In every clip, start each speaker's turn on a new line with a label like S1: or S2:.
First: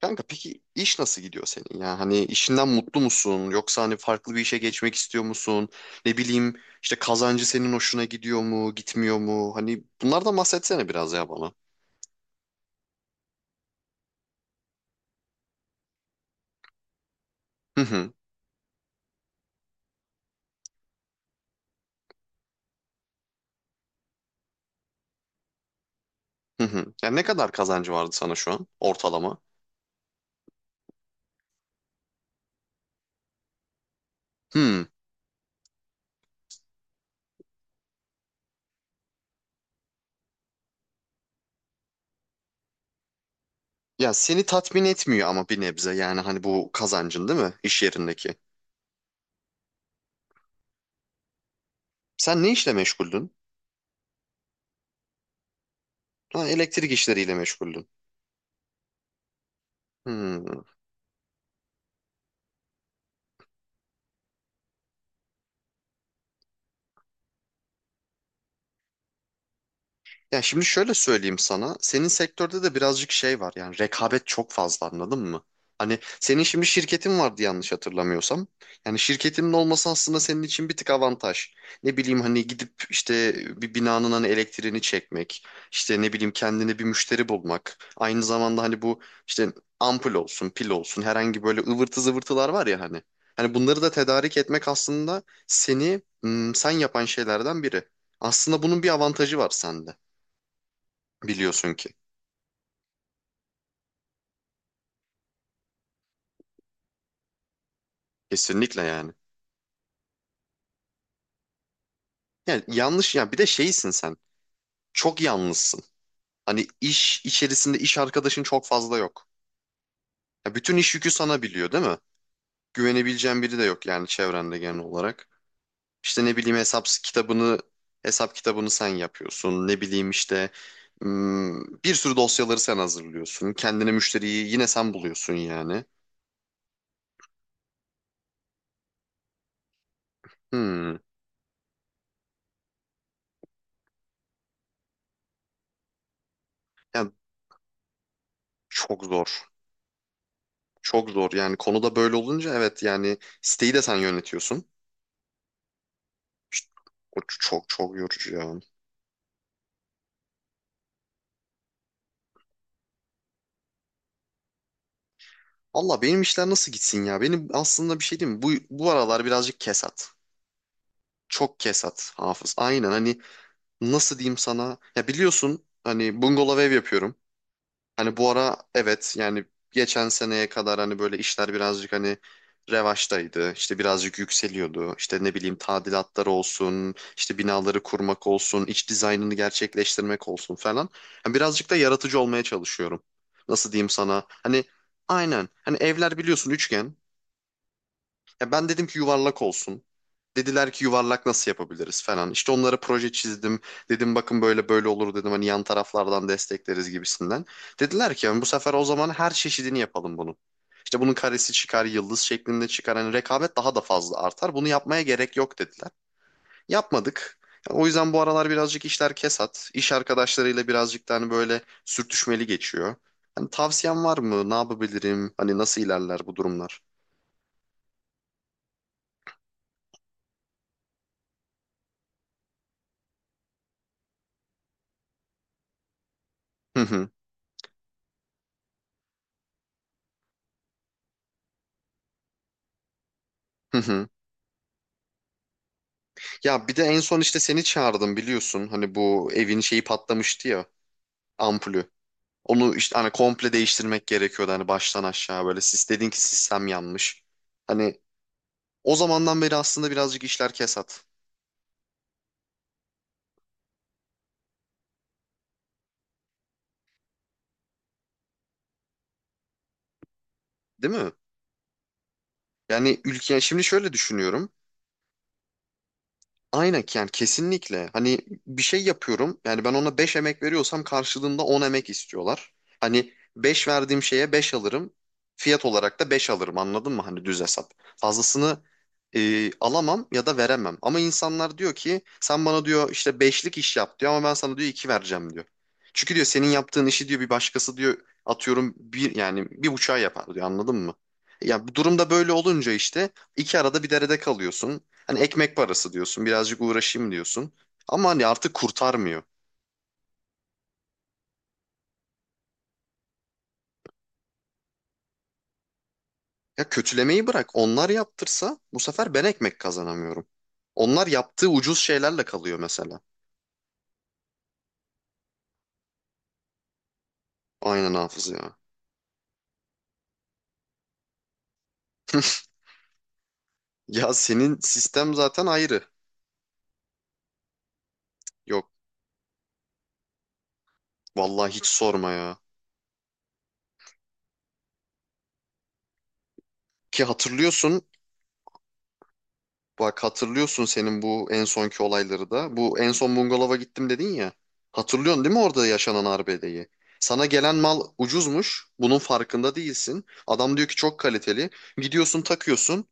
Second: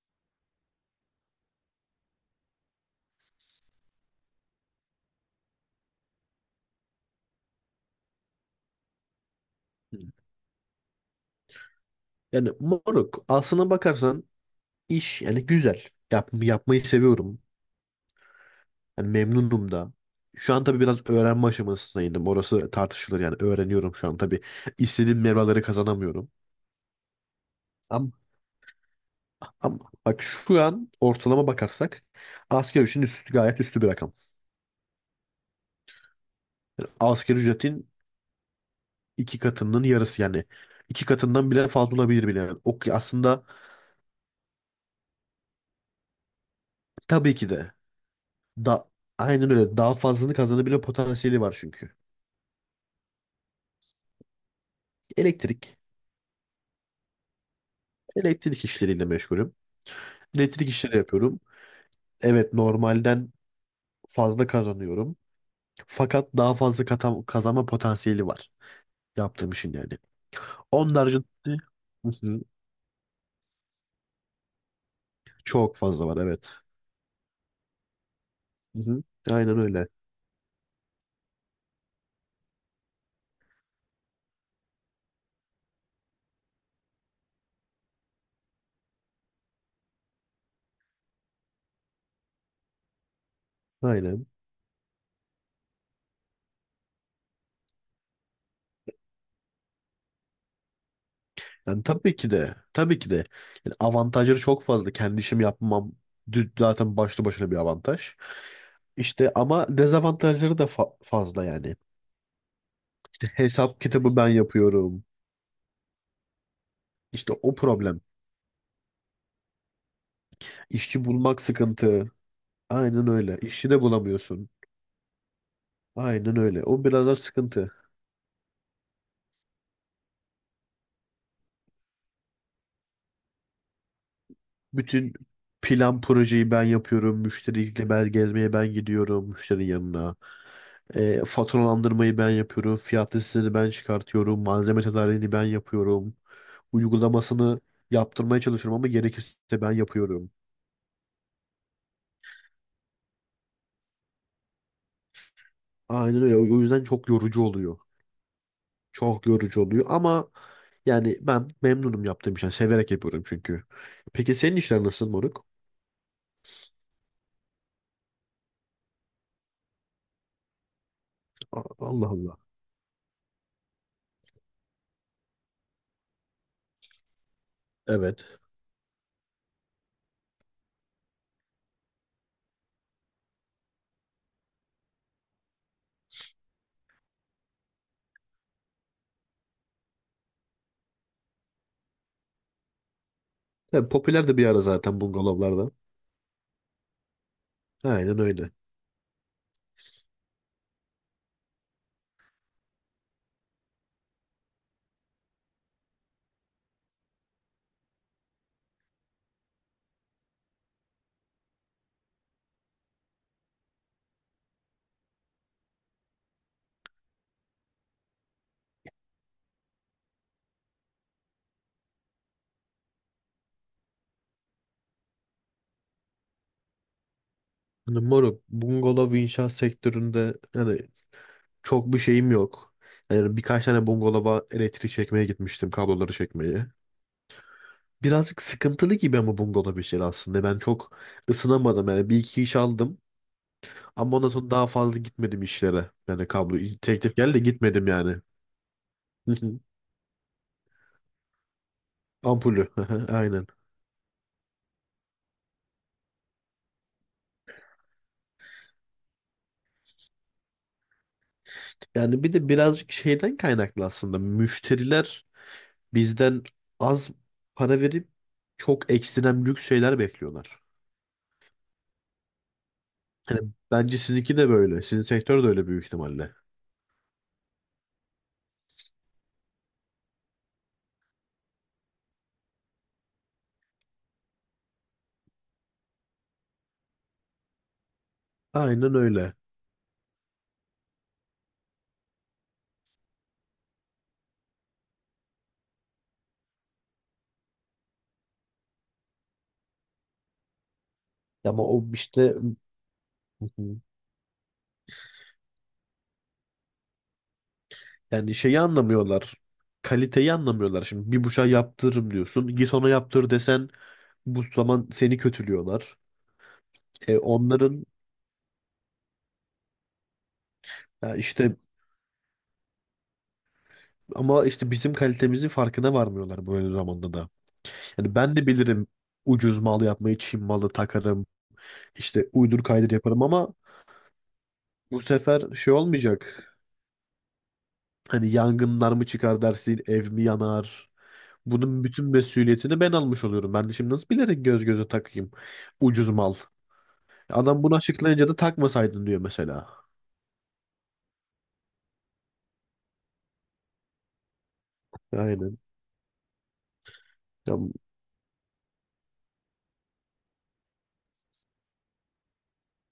S1: Kanka peki iş nasıl gidiyor senin ya? Hani işinden mutlu musun? Yoksa hani farklı bir işe geçmek istiyor musun? Ne bileyim işte kazancı senin hoşuna gidiyor mu, gitmiyor mu? Hani bunlardan bahsetsene biraz ya bana.
S2: Yani moruk, aslına bakarsan iş yani güzel. Yapmayı seviyorum.
S1: Hı hı
S2: Yani memnunum da. Şu an tabii biraz öğrenme aşamasındaydım. Orası tartışılır, yani öğreniyorum şu an tabii. istediğim mevraları kazanamıyorum.
S1: hı hı. Ya ne kadar kazancı vardı
S2: Ama,
S1: sana şu an ortalama?
S2: ama bak, şu an ortalama bakarsak asgari ücretin üstü, gayet üstü bir rakam.
S1: Hmm.
S2: Yani asgari ücretin iki katının yarısı, yani iki katından bile fazla olabilir bile. Yani ok aslında.
S1: Ya seni tatmin etmiyor ama bir nebze yani hani bu kazancın
S2: Tabii
S1: değil
S2: ki
S1: mi
S2: de,
S1: iş yerindeki?
S2: da aynen öyle, daha fazlasını kazanabilme potansiyeli var çünkü.
S1: Sen ne işle meşguldün?
S2: Elektrik,
S1: Ha, elektrik işleriyle meşguldün.
S2: elektrik işleriyle meşgulüm.
S1: Hmm.
S2: Elektrik işleri yapıyorum. Evet, normalden fazla kazanıyorum. Fakat daha fazla kazanma potansiyeli var yaptığım işin yani.
S1: Ya şimdi şöyle
S2: Onun haricinde.
S1: söyleyeyim sana. Senin
S2: Hı hı.
S1: sektörde de birazcık şey var. Yani rekabet çok fazla anladın mı?
S2: Çok
S1: Hani
S2: fazla var,
S1: senin
S2: evet.
S1: şimdi şirketin vardı yanlış hatırlamıyorsam.
S2: Hı
S1: Yani
S2: hı.
S1: şirketinin
S2: Aynen
S1: olması
S2: öyle.
S1: aslında senin için bir tık avantaj. Ne bileyim hani gidip işte bir binanın hani elektriğini çekmek, işte ne bileyim kendine bir müşteri bulmak. Aynı zamanda hani bu işte ampul olsun, pil olsun herhangi böyle ıvırtı zıvırtılar var ya hani. Hani bunları da
S2: Aynen.
S1: tedarik etmek aslında seni sen yapan şeylerden biri. Aslında bunun bir avantajı var sende. Biliyorsun
S2: Yani
S1: ki.
S2: tabii ki de. Tabii ki de. Yani avantajları çok fazla. Kendi işimi yapmam zaten başlı başına bir avantaj.
S1: Kesinlikle yani.
S2: İşte ama dezavantajları da fazla yani.
S1: Yani yanlış
S2: İşte
S1: ya bir de
S2: hesap
S1: şeysin sen.
S2: kitabı ben yapıyorum.
S1: Çok yalnızsın. Hani iş
S2: İşte o
S1: içerisinde iş
S2: problem.
S1: arkadaşın çok fazla yok. Ya bütün iş
S2: İşçi
S1: yükü sana
S2: bulmak
S1: biliyor değil mi?
S2: sıkıntı. Aynen öyle.
S1: Güvenebileceğin biri de
S2: İşçi de
S1: yok yani
S2: bulamıyorsun.
S1: çevrende genel olarak. İşte
S2: Aynen
S1: ne bileyim
S2: öyle. O
S1: hesap
S2: biraz da
S1: kitabını
S2: sıkıntı.
S1: hesap kitabını sen yapıyorsun. Ne bileyim işte bir sürü dosyaları sen hazırlıyorsun. Kendine müşteriyi yine sen
S2: Bütün
S1: buluyorsun yani.
S2: plan projeyi ben yapıyorum. Müşteriyle ben gezmeye ben gidiyorum, müşterinin yanına.
S1: Hmm.
S2: Faturalandırmayı ben yapıyorum. Fiyat listesini ben çıkartıyorum. Malzeme tedariğini ben yapıyorum.
S1: Yani
S2: Uygulamasını yaptırmaya çalışıyorum ama
S1: çok
S2: gerekirse
S1: zor.
S2: ben yapıyorum.
S1: Çok zor yani konuda böyle olunca evet yani siteyi de sen yönetiyorsun.
S2: Aynen öyle. O yüzden çok
S1: O
S2: yorucu
S1: çok
S2: oluyor.
S1: çok yorucu ya.
S2: Çok yorucu oluyor ama yani ben memnunum yaptığım işten. Severek yapıyorum çünkü. Peki senin işler nasıl moruk?
S1: Allah benim işler nasıl gitsin ya? Benim aslında bir şey diyeyim mi? Bu aralar birazcık kesat. Çok
S2: Allah
S1: kesat
S2: Allah.
S1: Hafız. Aynen hani nasıl diyeyim sana? Ya biliyorsun hani bungalov ev yapıyorum. Hani bu
S2: Evet.
S1: ara evet yani geçen seneye kadar hani böyle işler birazcık hani revaçtaydı. İşte birazcık yükseliyordu. İşte ne bileyim tadilatlar olsun, işte binaları kurmak olsun, iç dizaynını gerçekleştirmek olsun falan. Hani birazcık da yaratıcı olmaya çalışıyorum. Nasıl
S2: Ya,
S1: diyeyim sana?
S2: popüler de bir ara
S1: Hani
S2: zaten
S1: aynen.
S2: bungalovlarda.
S1: Hani evler biliyorsun üçgen.
S2: Aynen öyle.
S1: Ya ben dedim ki yuvarlak olsun. Dediler ki yuvarlak nasıl yapabiliriz falan. İşte onlara proje çizdim. Dedim bakın böyle böyle olur dedim. Hani yan taraflardan destekleriz gibisinden. Dediler ki yani bu sefer o zaman her çeşidini yapalım bunun. İşte bunun karesi çıkar, yıldız şeklinde çıkar. Hani rekabet daha da fazla artar. Bunu yapmaya gerek yok dediler. Yapmadık. O yüzden bu aralar birazcık işler kesat. İş arkadaşlarıyla birazcık da hani böyle sürtüşmeli geçiyor. Hani tavsiyen var mı? Ne yapabilirim? Hani nasıl ilerler bu durumlar?
S2: Yani moruk, bungalov inşaat sektöründe yani çok bir şeyim yok. Yani birkaç tane bungalova elektrik çekmeye gitmiştim, kabloları çekmeye.
S1: Hı hı.
S2: Birazcık sıkıntılı gibi ama bungalov işleri aslında. Ben çok ısınamadım yani, bir iki iş aldım
S1: Hı hı.
S2: ama ondan sonra daha fazla gitmedim işlere. Yani kablo
S1: Ya bir de en
S2: teklif
S1: son
S2: geldi de
S1: işte seni
S2: gitmedim yani.
S1: çağırdım biliyorsun. Hani bu
S2: Hı hı.
S1: evin şeyi patlamıştı ya ampulü.
S2: Ampulü.
S1: Onu
S2: Hı
S1: işte hani
S2: hı, aynen.
S1: komple değiştirmek gerekiyordu hani baştan aşağı böyle. Siz dedin ki sistem yanmış. Hani o zamandan beri aslında birazcık işler kesat.
S2: Yani bir de birazcık şeyden kaynaklı aslında. Müşteriler bizden az para verip çok ekstrem lüks şeyler bekliyorlar.
S1: Değil mi? Yani ülke
S2: Hani
S1: şimdi şöyle
S2: bence sizinki de
S1: düşünüyorum.
S2: böyle. Sizin sektör de öyle büyük ihtimalle.
S1: Aynen yani kesinlikle. Hani bir şey yapıyorum. Yani ben ona 5 emek veriyorsam karşılığında 10 emek istiyorlar. Hani 5 verdiğim şeye 5 alırım. Fiyat olarak da 5 alırım anladın mı? Hani düz hesap. Fazlasını
S2: Aynen öyle.
S1: alamam ya da veremem. Ama insanlar diyor ki sen bana diyor işte beşlik iş yap diyor ama ben sana diyor 2 vereceğim diyor. Çünkü diyor senin yaptığın işi diyor bir başkası diyor atıyorum bir yani bir buçuğa yapar diyor anladın mı?
S2: Ama
S1: Ya bu
S2: o
S1: durumda böyle
S2: işte,
S1: olunca işte iki arada bir derede kalıyorsun. Hani ekmek parası diyorsun, birazcık uğraşayım diyorsun. Ama hani
S2: yani
S1: artık
S2: şeyi
S1: kurtarmıyor.
S2: anlamıyorlar. Kaliteyi anlamıyorlar. Şimdi bir bıçağı yaptırırım diyorsun. Git ona yaptır desen bu zaman seni kötülüyorlar.
S1: Ya
S2: E
S1: kötülemeyi bırak.
S2: onların,
S1: Onlar yaptırsa bu sefer ben ekmek kazanamıyorum. Onlar
S2: ya
S1: yaptığı
S2: işte,
S1: ucuz şeylerle kalıyor mesela.
S2: ama işte bizim kalitemizin farkına varmıyorlar böyle zamanda da.
S1: Aynen
S2: Yani
S1: hafız
S2: ben de
S1: ya.
S2: bilirim ucuz mal yapmayı, Çin malı takarım, işte uydur kaydır yaparım ama
S1: Ya senin
S2: bu
S1: sistem
S2: sefer
S1: zaten
S2: şey
S1: ayrı.
S2: olmayacak. Hani
S1: Yok
S2: yangınlar mı çıkar dersin, ev mi yanar?
S1: vallahi hiç
S2: Bunun bütün
S1: sorma ya.
S2: mesuliyetini ben almış oluyorum. Ben de şimdi nasıl bilerek göz göze takayım ucuz mal?
S1: Ki
S2: Adam bunu
S1: hatırlıyorsun
S2: açıklayınca da takmasaydın diyor mesela.
S1: bak hatırlıyorsun senin bu en sonki olayları da. Bu en son bungalova gittim dedin ya. Hatırlıyorsun değil mi
S2: Aynen.
S1: orada yaşanan arbedeyi? Sana gelen
S2: Ya
S1: mal ucuzmuş. Bunun farkında değilsin. Adam diyor ki çok kaliteli. Gidiyorsun takıyorsun.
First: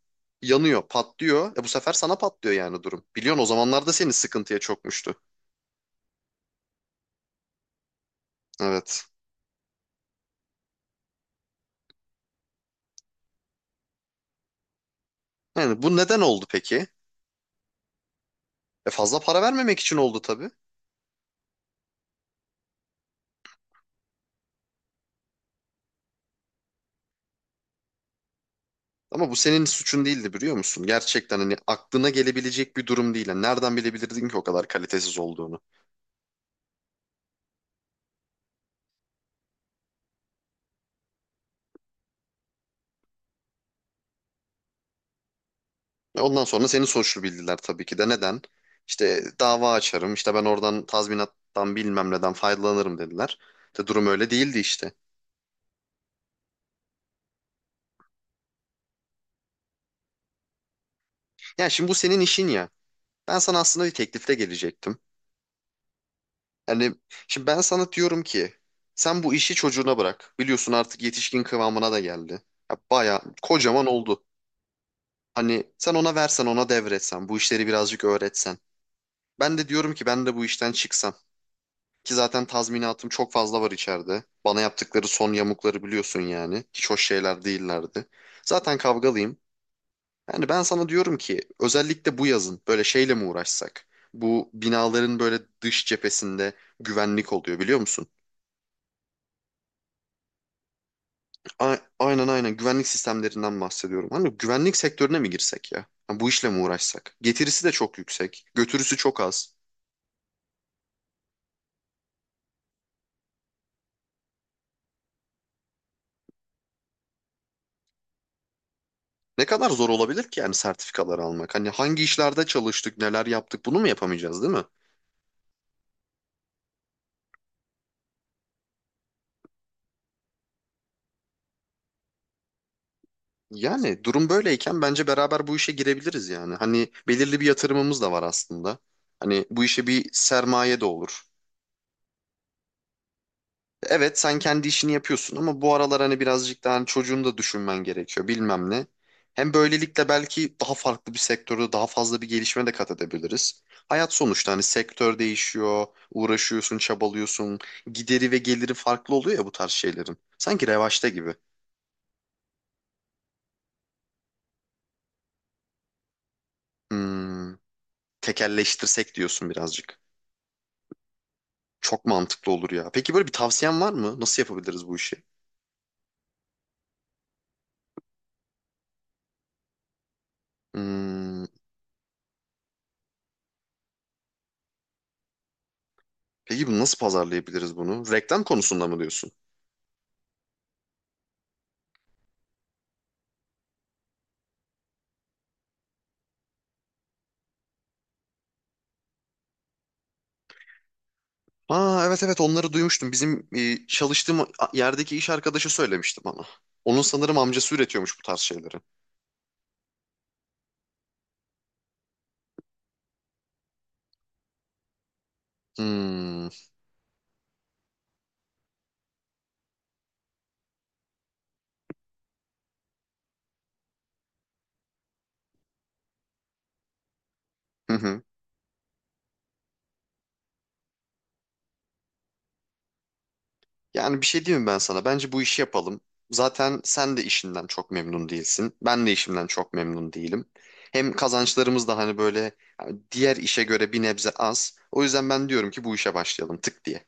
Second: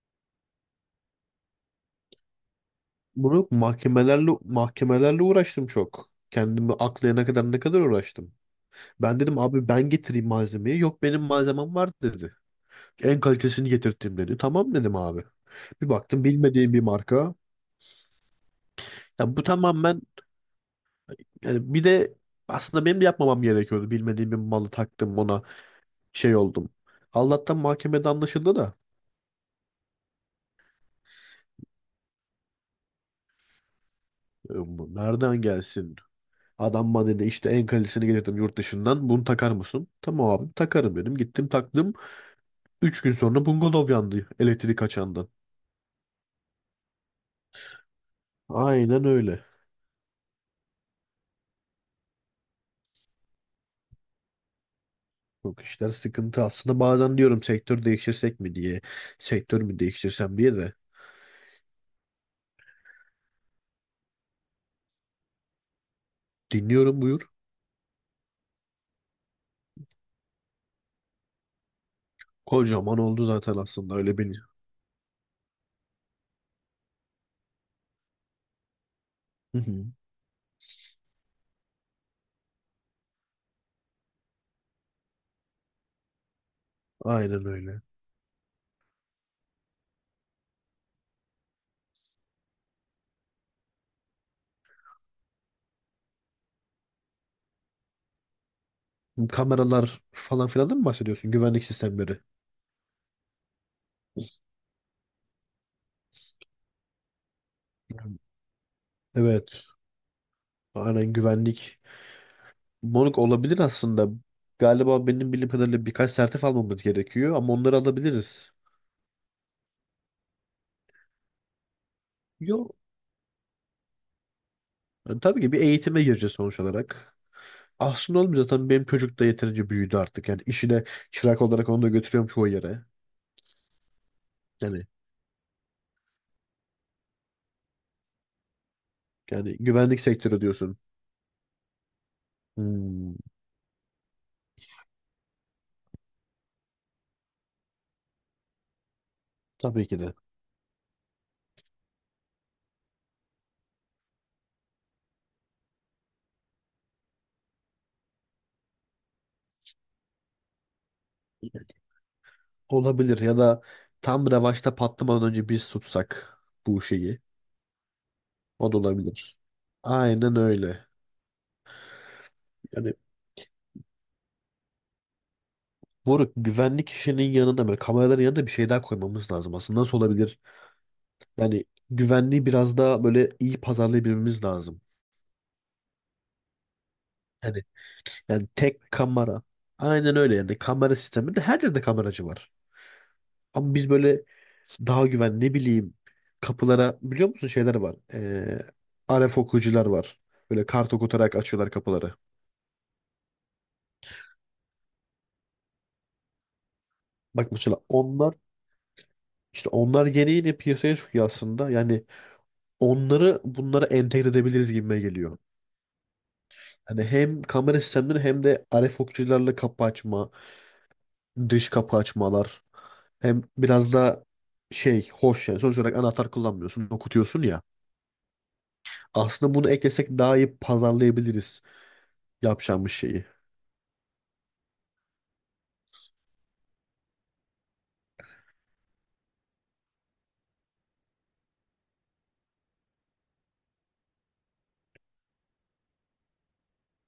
S1: Yanıyor, patlıyor. E bu sefer sana patlıyor yani durum. Biliyorsun o
S2: bunu
S1: zamanlarda seni
S2: mahkemelerle
S1: sıkıntıya çokmuştu.
S2: mahkemelerle uğraştım çok. Kendimi aklayana kadar ne kadar uğraştım.
S1: Evet.
S2: Ben dedim abi ben getireyim malzemeyi. Yok benim malzemem var dedi. En kalitesini getirttim dedi. Tamam dedim abi.
S1: Yani
S2: Bir
S1: bu neden
S2: baktım
S1: oldu
S2: bilmediğim bir
S1: peki?
S2: marka.
S1: E fazla
S2: Ya
S1: para
S2: bu
S1: vermemek için
S2: tamamen,
S1: oldu tabii.
S2: yani bir de aslında benim de yapmamam gerekiyordu. Bilmediğim bir malı taktım ona, şey oldum. Allah'tan mahkemede anlaşıldı da,
S1: Ama bu senin suçun değildi biliyor musun? Gerçekten hani aklına gelebilecek bir durum değil. Yani nereden bilebilirdin ki o kadar
S2: bu
S1: kalitesiz
S2: nereden
S1: olduğunu?
S2: gelsin? Adam bana dedi işte en kalitesini getirdim yurt dışından. Bunu takar mısın? Tamam abi takarım dedim. Gittim taktım. Üç gün sonra bungalov yandı elektrik açandan.
S1: Ve ondan sonra seni suçlu bildiler tabii ki de. Neden?
S2: Aynen
S1: İşte
S2: öyle.
S1: dava açarım, işte ben oradan tazminattan bilmem neden faydalanırım dediler. De durum öyle değildi işte.
S2: Çok işler sıkıntı. Aslında bazen diyorum sektör değiştirsek mi diye. Sektör mü değiştirsem diye de.
S1: Yani şimdi bu senin işin ya. Ben sana aslında bir teklifle gelecektim. Hani
S2: Dinliyorum, buyur.
S1: şimdi ben sana diyorum ki sen bu işi çocuğuna bırak. Biliyorsun artık yetişkin kıvamına da geldi. Ya
S2: Kocaman
S1: bayağı
S2: oldu zaten
S1: kocaman
S2: aslında öyle
S1: oldu.
S2: bir.
S1: Hani sen ona versen ona devretsen bu işleri birazcık öğretsen. Ben
S2: Hı
S1: de
S2: hı.
S1: diyorum ki ben de bu işten çıksam. Ki zaten tazminatım çok fazla var içeride. Bana yaptıkları son yamukları biliyorsun yani. Hiç hoş şeyler
S2: Aynen öyle.
S1: değillerdi. Zaten kavgalıyım. Yani ben sana diyorum ki özellikle bu yazın böyle şeyle mi uğraşsak? Bu binaların böyle dış cephesinde güvenlik oluyor biliyor musun?
S2: Kameralar falan filan da mı bahsediyorsun? Güvenlik sistemleri.
S1: Aynen aynen güvenlik sistemlerinden bahsediyorum. Hani güvenlik sektörüne mi girsek ya? Ha, bu işle mi uğraşsak? Getirisi de çok yüksek, götürüsü çok
S2: Evet.
S1: az.
S2: Aynen, güvenlik. Moruk, olabilir aslında. Galiba benim bildiğim kadarıyla birkaç sertif almamız gerekiyor ama onları alabiliriz.
S1: Ne kadar zor olabilir ki yani sertifikaları almak? Hani hangi işlerde
S2: Yo,
S1: çalıştık, neler yaptık bunu mu yapamayacağız değil mi?
S2: yani tabii ki bir eğitime gireceğiz sonuç olarak. Aslında olmuyor zaten, benim çocuk da yeterince büyüdü artık. Yani işine çırak olarak onu da götürüyorum çoğu yere.
S1: Yani durum böyleyken
S2: Yani
S1: bence beraber bu işe girebiliriz yani. Hani belirli bir yatırımımız da var aslında. Hani
S2: yani
S1: bu işe
S2: güvenlik
S1: bir
S2: sektörü diyorsun.
S1: sermaye de olur.
S2: Hmm,
S1: Evet sen kendi işini yapıyorsun ama bu aralar hani birazcık daha hani çocuğunu da düşünmen gerekiyor bilmem ne. Hem
S2: tabii ki
S1: böylelikle
S2: de.
S1: belki daha farklı bir sektörde daha fazla bir gelişme de kat edebiliriz. Hayat sonuçta hani sektör değişiyor, uğraşıyorsun, çabalıyorsun. Gideri ve geliri farklı oluyor ya bu tarz şeylerin. Sanki revaçta gibi.
S2: Olabilir ya da tam revaçta patlamadan önce biz tutsak bu şeyi.
S1: Hmm,
S2: O da
S1: tekelleştirsek
S2: olabilir.
S1: diyorsun birazcık.
S2: Aynen öyle.
S1: Çok mantıklı olur ya.
S2: Yani
S1: Peki böyle bir tavsiyen var mı? Nasıl yapabiliriz bu işi?
S2: moruk, güvenlik işinin yanında, böyle kameraların yanında bir şey daha koymamız lazım aslında. Nasıl olabilir?
S1: Hmm,
S2: Yani güvenliği biraz daha böyle iyi pazarlayabilmemiz lazım.
S1: peki bu nasıl
S2: Yani,
S1: pazarlayabiliriz bunu? Reklam
S2: yani
S1: konusunda
S2: tek
S1: mı diyorsun?
S2: kamera. Aynen öyle, yani kamera sisteminde her yerde kameracı var. Ama biz böyle daha güven, ne bileyim, kapılara biliyor musun şeyler var. RF okuyucular var. Böyle kart okutarak açıyorlar
S1: Aa
S2: kapıları.
S1: evet evet onları duymuştum. Bizim çalıştığım yerdeki iş arkadaşı söylemişti bana. Onun sanırım
S2: Bak
S1: amcası
S2: mesela
S1: üretiyormuş bu
S2: onlar,
S1: tarz şeyleri.
S2: işte onlar yeni yeni piyasaya çıkıyor aslında. Yani onları bunlara entegre edebiliriz gibime geliyor.
S1: Hmm,
S2: Hani hem kamera sistemleri hem de RF okuyucularla kapı açma, dış kapı açmalar. Hem biraz da şey hoş yani. Sonuç olarak anahtar kullanmıyorsun, okutuyorsun ya.
S1: hı hı.
S2: Aslında bunu eklesek daha iyi pazarlayabiliriz yapacağımız şeyi.
S1: Yani bir şey diyeyim mi ben sana? Bence bu işi yapalım. Zaten sen de işinden çok memnun değilsin. Ben de işimden çok memnun değilim. Hem kazançlarımız da hani böyle yani diğer işe göre bir nebze az. O yüzden ben diyorum ki bu işe başlayalım tık diye.